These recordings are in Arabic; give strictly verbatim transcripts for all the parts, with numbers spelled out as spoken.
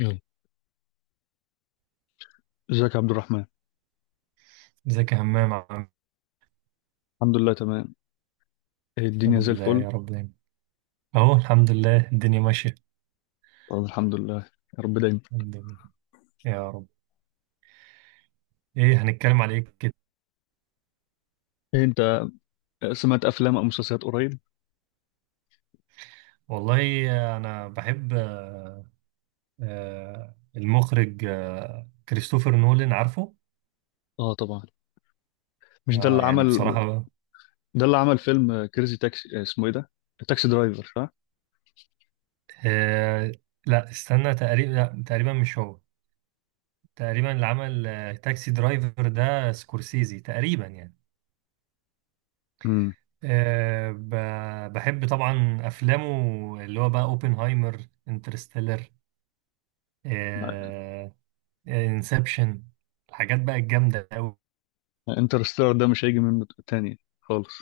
يلا، ازيك يا عبد الرحمن؟ ازيك يا همام؟ عم، الحمد لله تمام. إيه الدنيا الحمد زي لله الفل؟ يا رب دايما. اهو الحمد لله الدنيا ماشية. طب الحمد لله، يا رب دايما. الحمد لله، يا رب. ايه هنتكلم على ايه كده؟ إيه، انت سمعت افلام او مسلسلات قريب؟ والله انا بحب، آه، آه، المخرج آه، كريستوفر نولان، عارفه؟ اه طبعا، مش ده اه، اللي يعني عمل؟ بصراحة. ده اللي عمل فيلم كريزي تاكسي، آه، اسمه ايه ده؟ تاكسي درايفر، صح؟ آه، لا، استنى، تقريبا لا، تقريبا مش هو. تقريبا اللي عمل آه، تاكسي درايفر ده سكورسيزي تقريبا، يعني. امم. آه، ب- بحب طبعا افلامه، اللي هو بقى اوبنهايمر، انترستيلر، آه، انسبشن، الحاجات بقى الجامدة أوي. انترستيلر ده مش هيجي منه تاني خالص.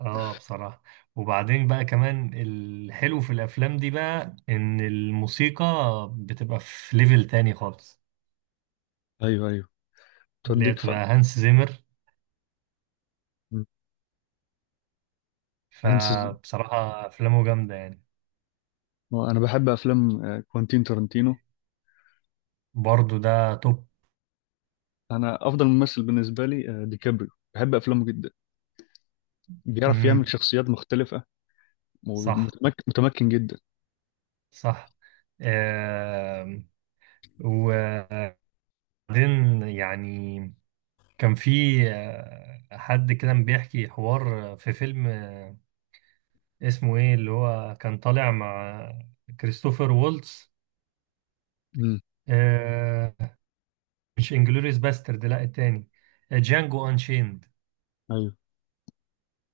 اه، بصراحة. وبعدين بقى كمان الحلو في الأفلام دي بقى إن الموسيقى بتبقى في ليفل تاني خالص، ايوه، ايوه، اللي هي توديك ف بتبقى هانس زيمر. مم. هنس ز- فبصراحة أفلامه جامدة يعني. آه، انا بحب افلام آه، كوانتين تارانتينو. برضو ده توب. انا افضل ممثل بالنسبه لي آه، ديكابريو. بحب افلامه جدا. بيعرف مم. يعمل شخصيات مختلفه، صح، ومتمكن متمكن جدا. صح. آم، وبعدين يعني كان في آه، حد كده بيحكي حوار في فيلم، آه، اسمه ايه، اللي هو كان طالع مع كريستوفر وولتز. آه مش انجلوريس باسترد، لا التاني. آه، جانجو انشيند. امم.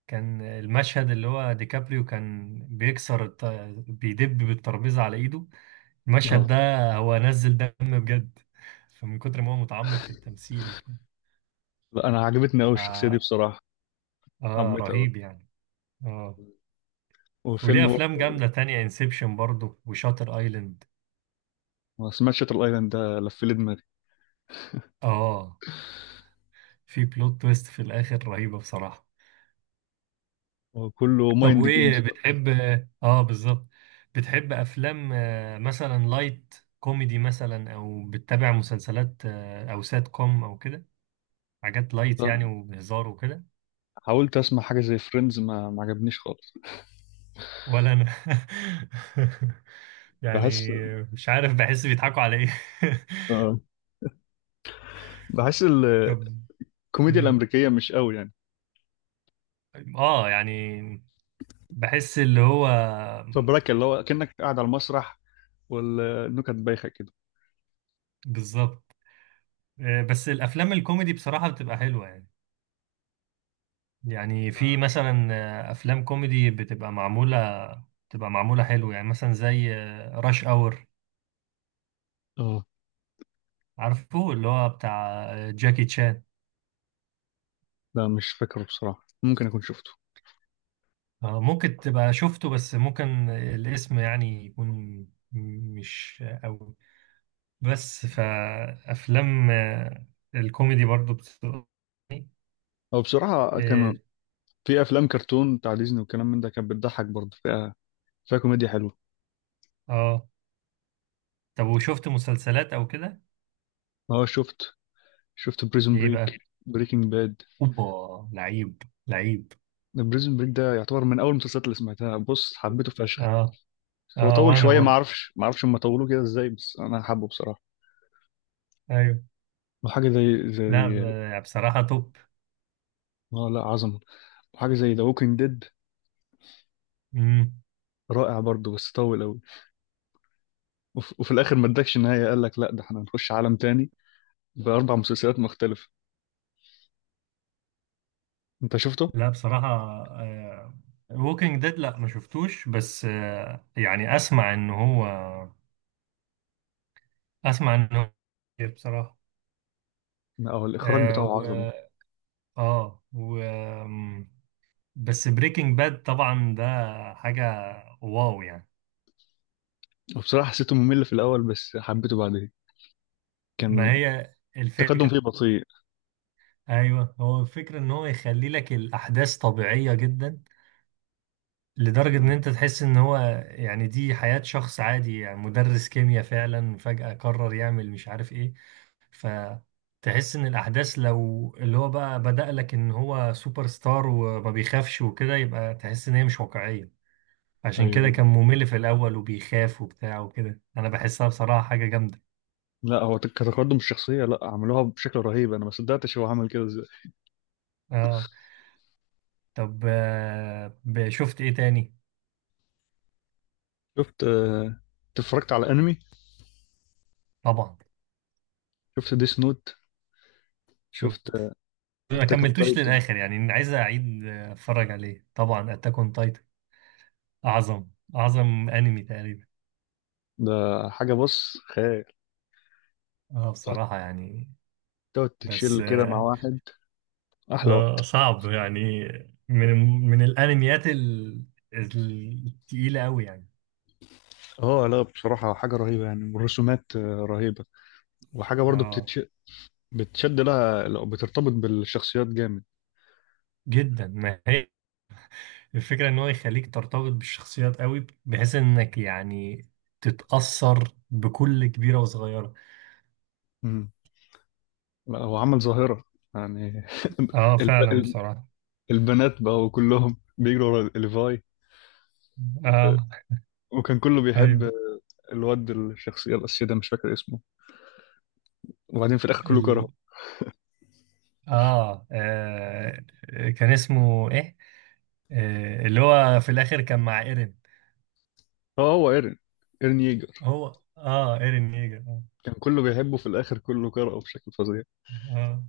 كان المشهد اللي هو ديكابريو كان بيكسر الت... بيدب بالترابيزة على ايده، المشهد اه. ده. هو نزل دم بجد، فمن كتر ما هو متعمق في التمثيل وكده. لا، انا عجبتني قوي ف الشخصيه دي بصراحه. اه، حبيتها قوي. رهيب يعني. اه، والفيلم وليه برضه، افلام جامدة تانية، انسبشن برضه وشاتر ايلاند. ما سمعت شاتر ايلاند ده لف لي دماغي. اه، في بلوت تويست في الاخر رهيبة بصراحة. هو كله طب، مايند جيمز وايه ده. بتحب اه آه، بالظبط؟ بتحب افلام آه، مثلا لايت كوميدي مثلا، او بتتابع مسلسلات آه، او سات كوم او كده، حاجات لايت يعني وبهزار وكده؟ حاولت اسمع حاجه زي فريندز ما ما عجبنيش خالص. ولا انا. يعني بحس. مش عارف، بحس بيضحكوا على ايه. آه. بحس ال- طب. الكوميديا مم. الامريكيه مش قوي يعني. اه، يعني بحس اللي هو. فبراك اللي هو كانك قاعد على المسرح والنكت بايخه كده. بالظبط. آه، بس الافلام الكوميدي بصراحة بتبقى حلوة يعني. يعني في مثلا آه، افلام كوميدي بتبقى معموله بتبقى معموله حلو يعني، مثلا زي راش اور، اه. عارفه؟ اللي هو بتاع آه، جاكي تشان. لا مش فاكره بصراحه، ممكن اكون شفته. آه، ممكن تبقى شفته، بس ممكن الاسم يعني يكون م- مش قوي. بس فافلام آه، الكوميدي برضو بتبقى. هو بصراحه اه كان في افلام كرتون بتاع ديزني وكلام من ده، كانت بتضحك برضه فيها، فيها كوميديا حلوه. آه. طب، وشفت مسلسلات او كده؟ اه، شفت شفت بريزون ايه بريك، بقى؟ بريكنج باد. اوبا، لعيب، لعيب. بريزون بريك ده يعتبر من اول المسلسلات اللي سمعتها، بص حبيته فشخ. اه، هو اه، طول وانا شويه، ما آه. برضو. اعرفش ما اعرفش هم طولوه كده ازاي، بس انا حابه بصراحه. ايوه، وحاجه زي لا، زي ب- بصراحة توب. اه، لا عظمه. وحاجه زي ذا ووكينج ديد، مم. رائع برضه بس طول قوي. وف... وفي الاخر ما ادكش نهايه، قال لك لا ده احنا هنخش عالم تاني باربع مسلسلات مختلفه. انت شفته؟ لا، بصراحة، ووكينج ديد لا ما شفتوش، بس آه، يعني اسمع ان هو اسمع ان هو خطير بصراحة. لا هو الاخراج آه بتاعه عظمه. و اه و آم، بس بريكنج باد طبعا ده، حاجة، واو يعني. وبصراحه حسيته ممل في الاول بس حبيته بعدين. ما كان هي التقدم الفكرة. فيه بطيء. ايوه، هو الفكرة ان هو يخلي لك الاحداث طبيعية جدا، لدرجة إن مم. أنت تحس إن هو، يعني، دي حياة شخص عادي، يعني مدرس كيمياء فعلا فجأة قرر يعمل مش عارف إيه. فتحس إن الأحداث، لو اللي هو بقى بدأ لك إن هو سوبر ستار وما بيخافش وكده، يبقى تحس إن هي مش واقعية. عشان ايوه كده أيوه. كان ممل في الأول، وبيخاف وبتاع وكده، أنا بحسها بصراحة حاجة جامدة. لا هو كتقدم الشخصية، لا عملوها بشكل رهيب، انا ما صدقتش هو عمل كده ازاي. آه طب، آه، ب- شفت إيه تاني؟ شفت آه، أنت اتفرجت على انمي؟ طبعا. شفت ديس نوت؟ شفت؟ شفت. ما اتاك اون كملتوش تايتن؟ للآخر يعني، عايز أعيد آه، أتفرج عليه طبعا. أتاك أون، أعظم، أعظم أنمي تقريبا. ده حاجة بص، خيال. اه، تقعد بصراحة يعني. تقعد بس تتشيل كده مع آه واحد احلى آه، وقت. صعب يعني. من من الأنميات ال- التقيلة أوي يعني. اه لا بصراحة حاجة رهيبة يعني، والرسومات آه، رهيبة. وحاجة برضه اه، بتتش... بتشد لها لو بترتبط بالشخصيات جامد. جدا. ما هي الفكرة إن هو يخليك ترتبط بالشخصيات أوي، بحيث إنك يعني تتأثر بكل كبيرة وصغيرة. امم. لا هو عمل ظاهرة. يعني اه، الب... فعلا الب... بصراحة. البنات بقوا كلهم بيجروا ورا ليفاي، اه، وكان كله ايوه. بيحب الواد الشخصية الأساسية ده، مش فاكر اسمه. وبعدين في الآخر كله ال... كرهه. آه. اه كان اسمه ايه؟ آه. اللي هو في الاخر كان مع ايرين. اه هو ايرين ايرين ييجر. هو، اه ايرين ييجر، اه. كان كله بيحبه، في الآخر كله كرهه بشكل فظيع. اه،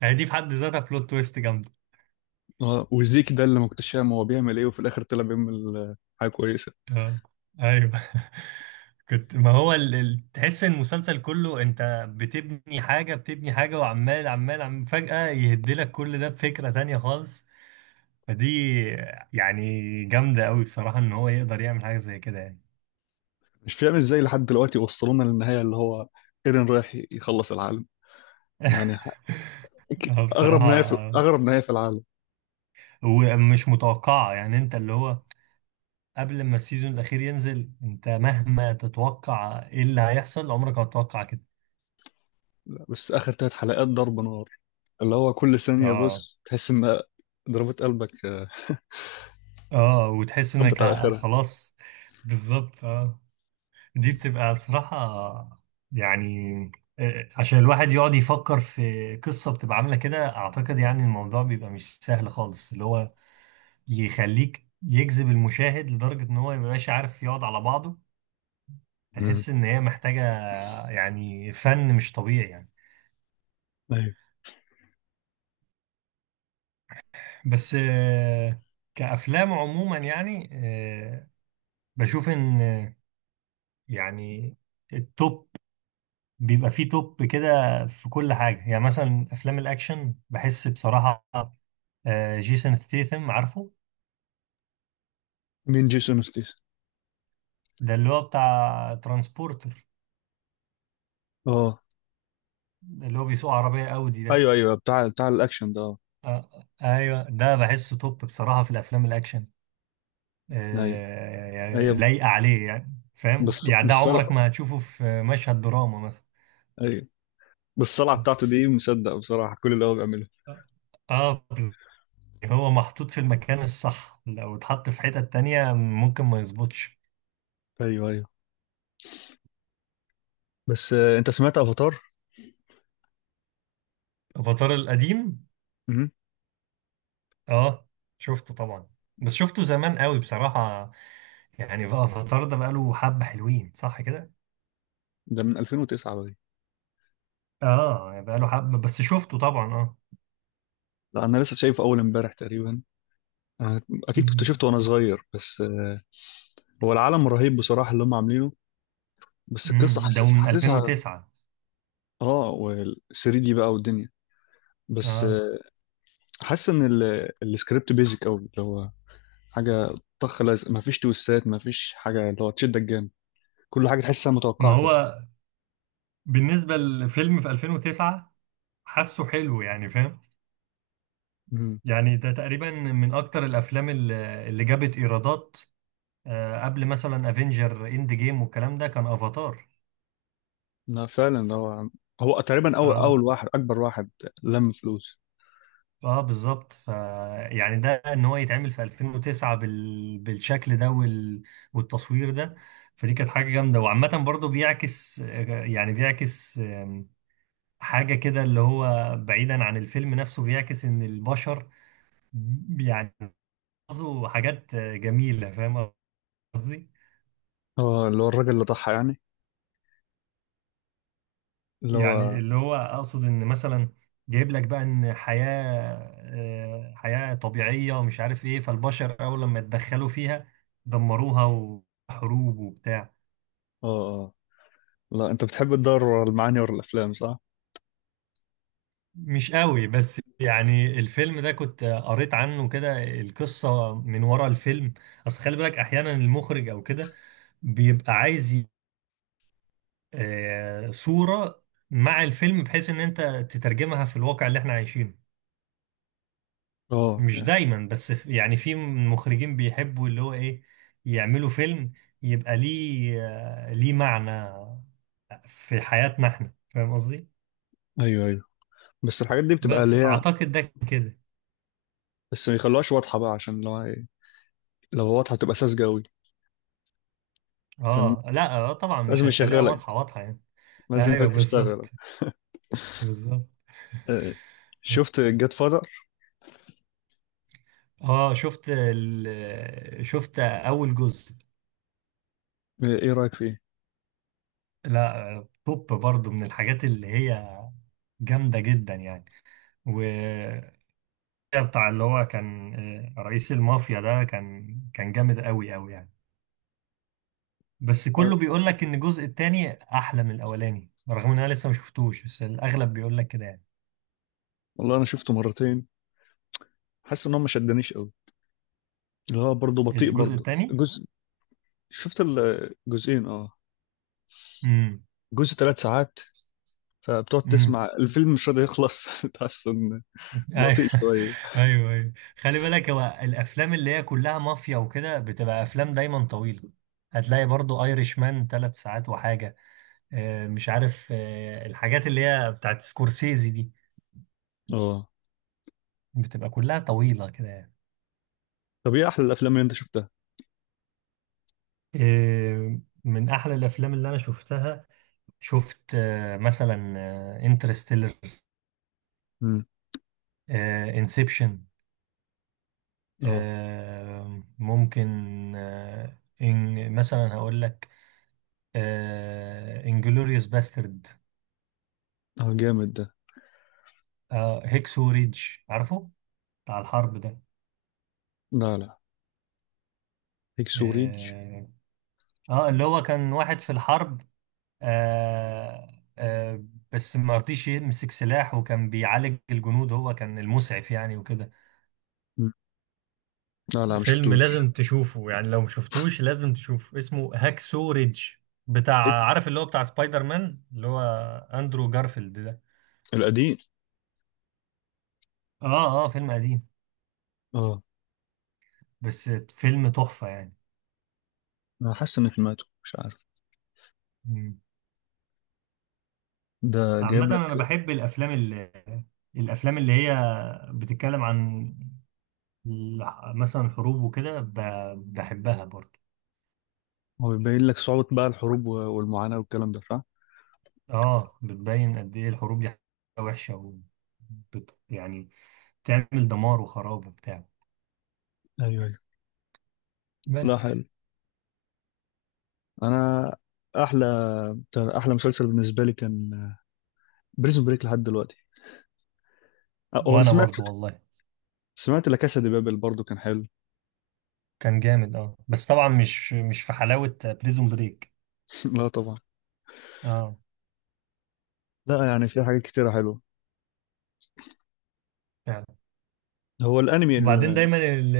يعني دي في حد ذاتها بلوت تويست جامده. اه، وزيك ده اللي ما كنتش فاهم هو بيعمل ايه، وفي الآخر طلع بيعمل حاجة كويسة. اه، ايوه. كنت، ما هو ال... ال... تحس ان المسلسل كله انت بتبني حاجه، بتبني حاجه، وعمال عمال عم فجاه يهدلك كل ده بفكره تانية خالص. فدي يعني جامده قوي بصراحه، ان هو يقدر يعمل حاجه زي كده يعني. مش فاهم ازاي لحد دلوقتي وصلونا للنهاية، اللي هو ايرين رايح يخلص العالم. يعني اه، أغرب بصراحه. نهاية في آه. أغرب نهاية في العالم. ومش متوقعه يعني، انت اللي هو، قبل ما السيزون الأخير ينزل، أنت مهما تتوقع إيه اللي هيحصل، عمرك ما هتتوقع كده. بس آخر ثلاث حلقات ضرب نار، اللي هو كل ثانية آه بص تحس إن ضربات قلبك آه، آه وتحس خبط إنك على ه- آخرها. خلاص. بالظبط. آه دي بتبقى بصراحة يعني، آه، عشان الواحد يقعد يفكر في قصة بتبقى عاملة كده، أعتقد يعني الموضوع بيبقى مش سهل خالص، اللي هو يخليك يجذب المشاهد لدرجة إن هو ميبقاش عارف يقعد على بعضه. مم. تحس إن هي محتاجة يعني فن مش طبيعي يعني. أيوة. بس آه، كأفلام عموما يعني، آه، بشوف إن، آه، يعني التوب، بيبقى فيه توب كده في كل حاجة، يعني مثلا أفلام الأكشن بحس بصراحة آه، جيسون ستيثم، عارفه؟ مين جيسون ستيس؟ ده اللي هو بتاع ترانسبورتر، اه ده اللي هو بيسوق عربية أودي ده. ايوه ايوه، بتاع بتاع الاكشن ده، اه. آه، أيوه، ده بحسه توب بصراحة في الأفلام الأكشن. ايوه آه، يعني ايوه لايقة عليه يعني، فاهم؟ بس يعني ده بالصلع. عمرك ما هتشوفه في مشهد دراما مثلا. ايوه، بالصلع اه. بتاعته دي مصدق بصراحه كل اللي هو بيعمله. آه، يعني هو محطوط في المكان الصح، لو اتحط في حتة تانية ممكن ما يظبطش. ايوه ايوه، بس آه، انت سمعت افاتار؟ افاتار القديم؟ مهم. اه، شفته طبعا، بس شفته زمان قوي بصراحة، يعني بقى افاتار ده بقاله حبة، حلوين صح كده؟ ده من ألفين وتسعة بقى. اه، يعني بقاله حبة، بس شفته طبعا، اه. لا انا لسه شايفه اول امبارح تقريبا. آه، اكيد كنت مم. شفته وانا صغير، بس آه، هو العالم رهيب بصراحه اللي هم عاملينه، بس القصه مم. ده حاسس من حاسسها ألفين وتسعة. اه، وال ثري دي بقى والدنيا، بس اه. آه، حاسس ان ال- السكريبت بيزك قوي، اللي هو حاجه طخ لازق، مفيش تويستات، مفيش حاجه اللي هو تشدك جامد. كل حاجه تحسها ما متوقعه كده. هو بالنسبة للفيلم في ألفين وتسعة حاسه حلو يعني، فاهم؟ امم. يعني ده تقريبا من اكتر الافلام اللي اللي جابت ايرادات، آه، قبل مثلا افنجر اند جيم والكلام ده كان افاتار. لا فعلا، هو هو تقريبا اول اول اه، واحد، اكبر واحد لم فلوس. اه بالظبط. ف يعني ده، ان هو يتعمل في ألفين وتسعة بال... بالشكل ده وال... والتصوير ده. فدي كانت حاجه جامده. وعامه برضو بيعكس، آه، يعني بيعكس، آم، حاجه كده اللي هو بعيدا عن الفيلم نفسه، بيعكس ان البشر يعني بيعملوا حاجات آه، جميله، فاهم قصدي؟ اه، اللي هو الراجل اللي ضحى يعني، اللي يعني هو. اللي هو اقصد ان مثلا جايب لك بقى ان حياة آه، حياة طبيعية ومش عارف ايه، فالبشر اول لما اتدخلوا فيها دمروها، وحروب وبتاع. اه اه، لا انت بتحب تدور ورا المعاني ورا الافلام، صح؟ مش قوي، بس يعني الفيلم ده كنت قريت عنه كده، القصة من ورا الفيلم. اصل خلي بالك احيانا المخرج او كده بيبقى عايز ي- آه، صورة مع الفيلم، بحيث ان انت تترجمها في الواقع اللي احنا عايشينه. اه مش دايما، بس ف- يعني في مخرجين بيحبوا اللي هو ايه، يعملوا فيلم يبقى ليه آه، ليه معنى في حياتنا احنا، فاهم قصدي؟ ايوه ايوه، بس الحاجات دي بتبقى اللي بس هي، اعتقد ده كده. بس ما يخلوهاش واضحه بقى، عشان لو هي- لو واضحه بتبقى ساذجه قوي. عشان اه، لا، آه، طبعا مش لازم هيخليها يشغلك، واضحة واضحة يعني. لازم ايوه، يخليك بالظبط، تشتغل. بالظبط. آه. شفت جاد فاذر؟ اه، شفت ال... شفت اول جزء. ايه رايك فيه؟ لا، آه، توب برضو من الحاجات اللي هي جامدة جدا يعني. بتاع اللي هو كان آه، رئيس المافيا ده، كان كان جامد قوي قوي يعني. بس آه، كله بيقول لك ان الجزء التاني احلى من الاولاني، رغم ان انا لسه ما شفتوش، بس الاغلب بيقول لك كده يعني. والله انا شفته مرتين، حاسس ان هو ما شدنيش قوي، اللي هو برضه بطيء الجزء برضه، التاني. جزء. شفت الجزئين، اه. امم. جزء ثلاث ساعات، فبتقعد تسمع امم. الفيلم مش راضي يخلص تحس ان ايوه. بطيء شويه. ايوه، ايوه. خلي بالك هو الافلام اللي هي كلها مافيا وكده بتبقى افلام دايما طويله. هتلاقي برضو ايرش مان ثلاث ساعات وحاجه، آه، مش عارف، آه، الحاجات اللي هي بتاعت سكورسيزي دي اه. بتبقى كلها طويله كده يعني. طب ايه احلى الافلام اللي انت شفتها؟ إيه، من احلى الافلام اللي انا شفتها، شفت آه، مثلا انترستيلر، امم. انسبشن، اه. ممكن آه، إن مثلا هقول لك انجلوريوس باسترد، اه جامد ده. هيكسو ريدج، عارفه؟ بتاع الحرب ده. لا، لا، هيكس وريدج. اه. آه، اللي هو كان واحد في الحرب، آه آه بس ما رضيش يمسك سلاح، وكان بيعالج الجنود، هو كان المسعف يعني وكده. مم. لا، لا، ما فيلم شفتوش. لازم تشوفه يعني، لو مشفتوش لازم تشوفه، اسمه هاكسو ريدج. هيك بتاع، عارف اللي هو بتاع سبايدر مان، اللي هو اندرو جارفيلد ده. القديم. اه. اه، فيلم قديم، اه. بس فيلم تحفة يعني. انا حاسس ان سمعته، مش عارف. مم. ده عامة جايب لك. انا بحب الافلام، اللي الافلام اللي هي بتتكلم عن الح- مثلا حروب وكده، ب- بحبها برضه. هو بيبين لك صعوبة بقى الحروب و- والمعاناة والكلام ده، صح؟ اه، بتبين قد ايه الحروب دي حاجة وحشة، و بت- يعني تعمل دمار وخراب وبتاع. ايوه ايوه. لا بس. حلو. انا، احلى احلى مسلسل بالنسبة لي كان بريزون بريك لحد دلوقتي. آه، هو انا وانا سمعت برضو والله. سمعت لا كاسا دي بابل برضو، كان حلو. كان جامد، اه، بس طبعا مش مش في حلاوة بريزون بريك. لا طبعا. اه، لا يعني في حاجات كتيرة حلوة. فعلا. هو الانمي وبعدين اللي دايما، ال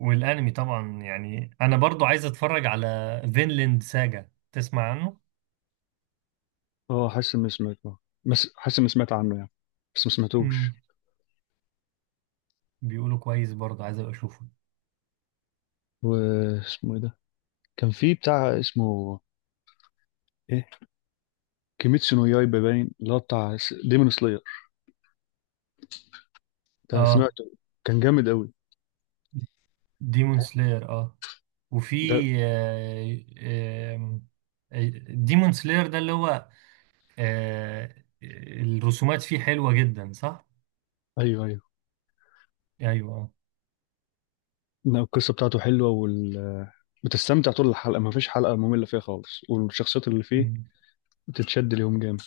والانمي طبعا يعني، انا برضو عايز اتفرج على فينلاند ساجا، تسمع عنه؟ اه، حاسس اني سمعته، بس حاسس اني سمعت عنه يعني، بس ما سمعتوش. امم. بيقولوا كويس برضو، عايز ابقى اشوفه. واسمه ايه ده؟ كان في بتاع اسمه ايه، كيميتسو نو يايبا، باين اللي هو بتاع ديمون سلاير. ده اه، سمعته، كان جامد قوي. ديمون سلاير، اه. وفي ده ديمون سلاير ده، اللي هو آه، الرسومات فيه حلوة جدا، صح؟ ايوه ايوه. ايوه، اه. لا، القصة بتاعته حلوة وال، بتستمتع طول الحلقة، ما فيش حلقة مملة فيها خالص، والشخصيات اللي فيه مم. بتتشد ليهم جامد.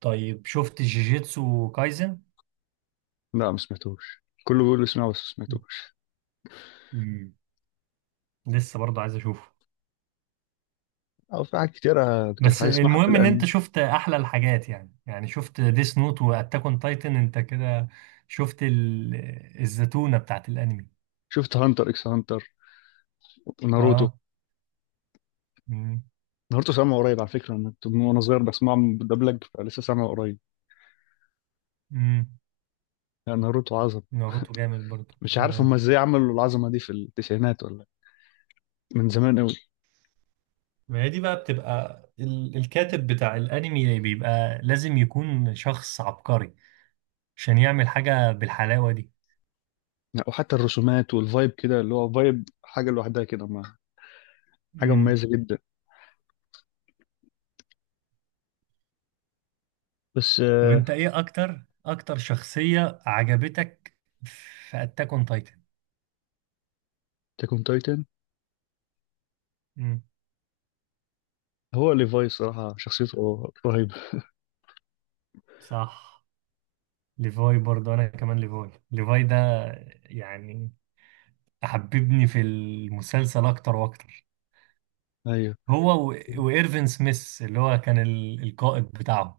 طيب، شفت جيجيتسو كايزن؟ لا ما سمعتوش، كله بيقول لي اسمعه بس ما سمعتوش. لسه برضه عايز اشوفه. أو في حاجات كتيرة كنت بس هسمعها في المهم ان انت الأنمي. شفت احلى الحاجات، يعني يعني شفت ديس نوت واتاك اون تايتن، انت كده شفت ال... الزتونة بتاعت الانمي. شفت هانتر إكس هانتر، ناروتو اه. امم. ناروتو سامعه قريب، على فكرة أنا كنت من وأنا صغير بسمعه مدبلج فلسه سامعه قريب. امم. يعني ناروتو عظمة. ناروتو جامد برضه، مش عارف هما اه. إزاي عملوا العظمة دي في التسعينات ولا، من زمان قوي. ما هي دي بقى بتبقى ال... الكاتب بتاع الانمي بيبقى لازم يكون شخص عبقري، عشان يعمل حاجة بالحلاوة دي. يعني وحتى الرسومات والفايب كده، اللي هو فايب حاجة لوحدها كده، ما حاجة امم. مميزة جدا. بس طب، آه... انت ايه اكتر اكتر شخصية عجبتك في اتاك اون تايتن؟ تاكون تايتن. امم. هو ليفاي صراحة شخصيته رهيبة. صح. ليفاي برضه، انا كمان ليفاي، ليفاي ده يعني حببني في المسلسل اكتر واكتر. أيوه. هو و... وايرفين سميث اللي هو كان ال... القائد بتاعهم.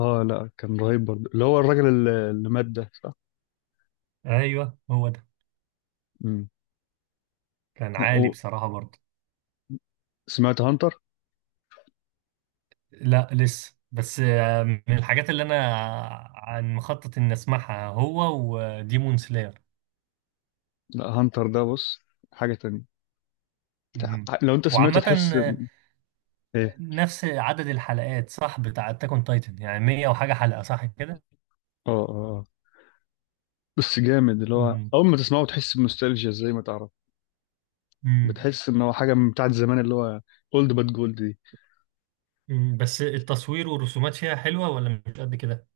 اه لا كان رهيب برضه، اللي هو الراجل اللي اللي مات ده، صح؟ ايوه، هو ده. امم. كان لا، عالي و- بصراحة برضه. سمعت هانتر. لا، لسه. بس آه، من الحاجات اللي انا عن مخطط اني اسمعها هو وديمون سلاير. لا هانتر ده بص، حاجة تانية. مم. تع- لو انت سمعته وعامة تحس آه، إن- ايه. نفس عدد الحلقات صح بتاع اتاك اون تايتن، يعني مئة وحاجة حلقة، صح كده؟ اه اه. آه. بس جامد، اللي هو مم. اول ما تسمعه تحس بنوستالجيا زي ما تعرف. مم. بتحس ان هو حاجة من بتاعت زمان، اللي هو اولد باد جولد دي. مم، بس التصوير والرسومات فيها حلوة ولا مش قد كده؟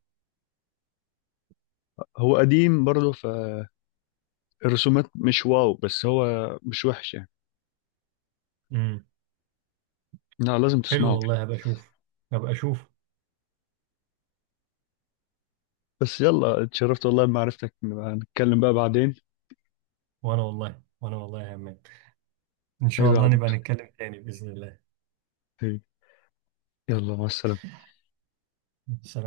هو قديم برضه، فالرسومات مش واو، بس هو مش وحش يعني. امم. لا لازم حلو تسمعه. والله، هبقى اشوف، هبقى اشوف. بس يلا، اتشرفت والله بمعرفتك، نبقى نتكلم بقى بعدين. وانا والله، وانا والله يا عماد. ان هي شاء الله بعد. نبقى نتكلم تاني بإذن الله. هي. يلا، مع السلامة. سلام.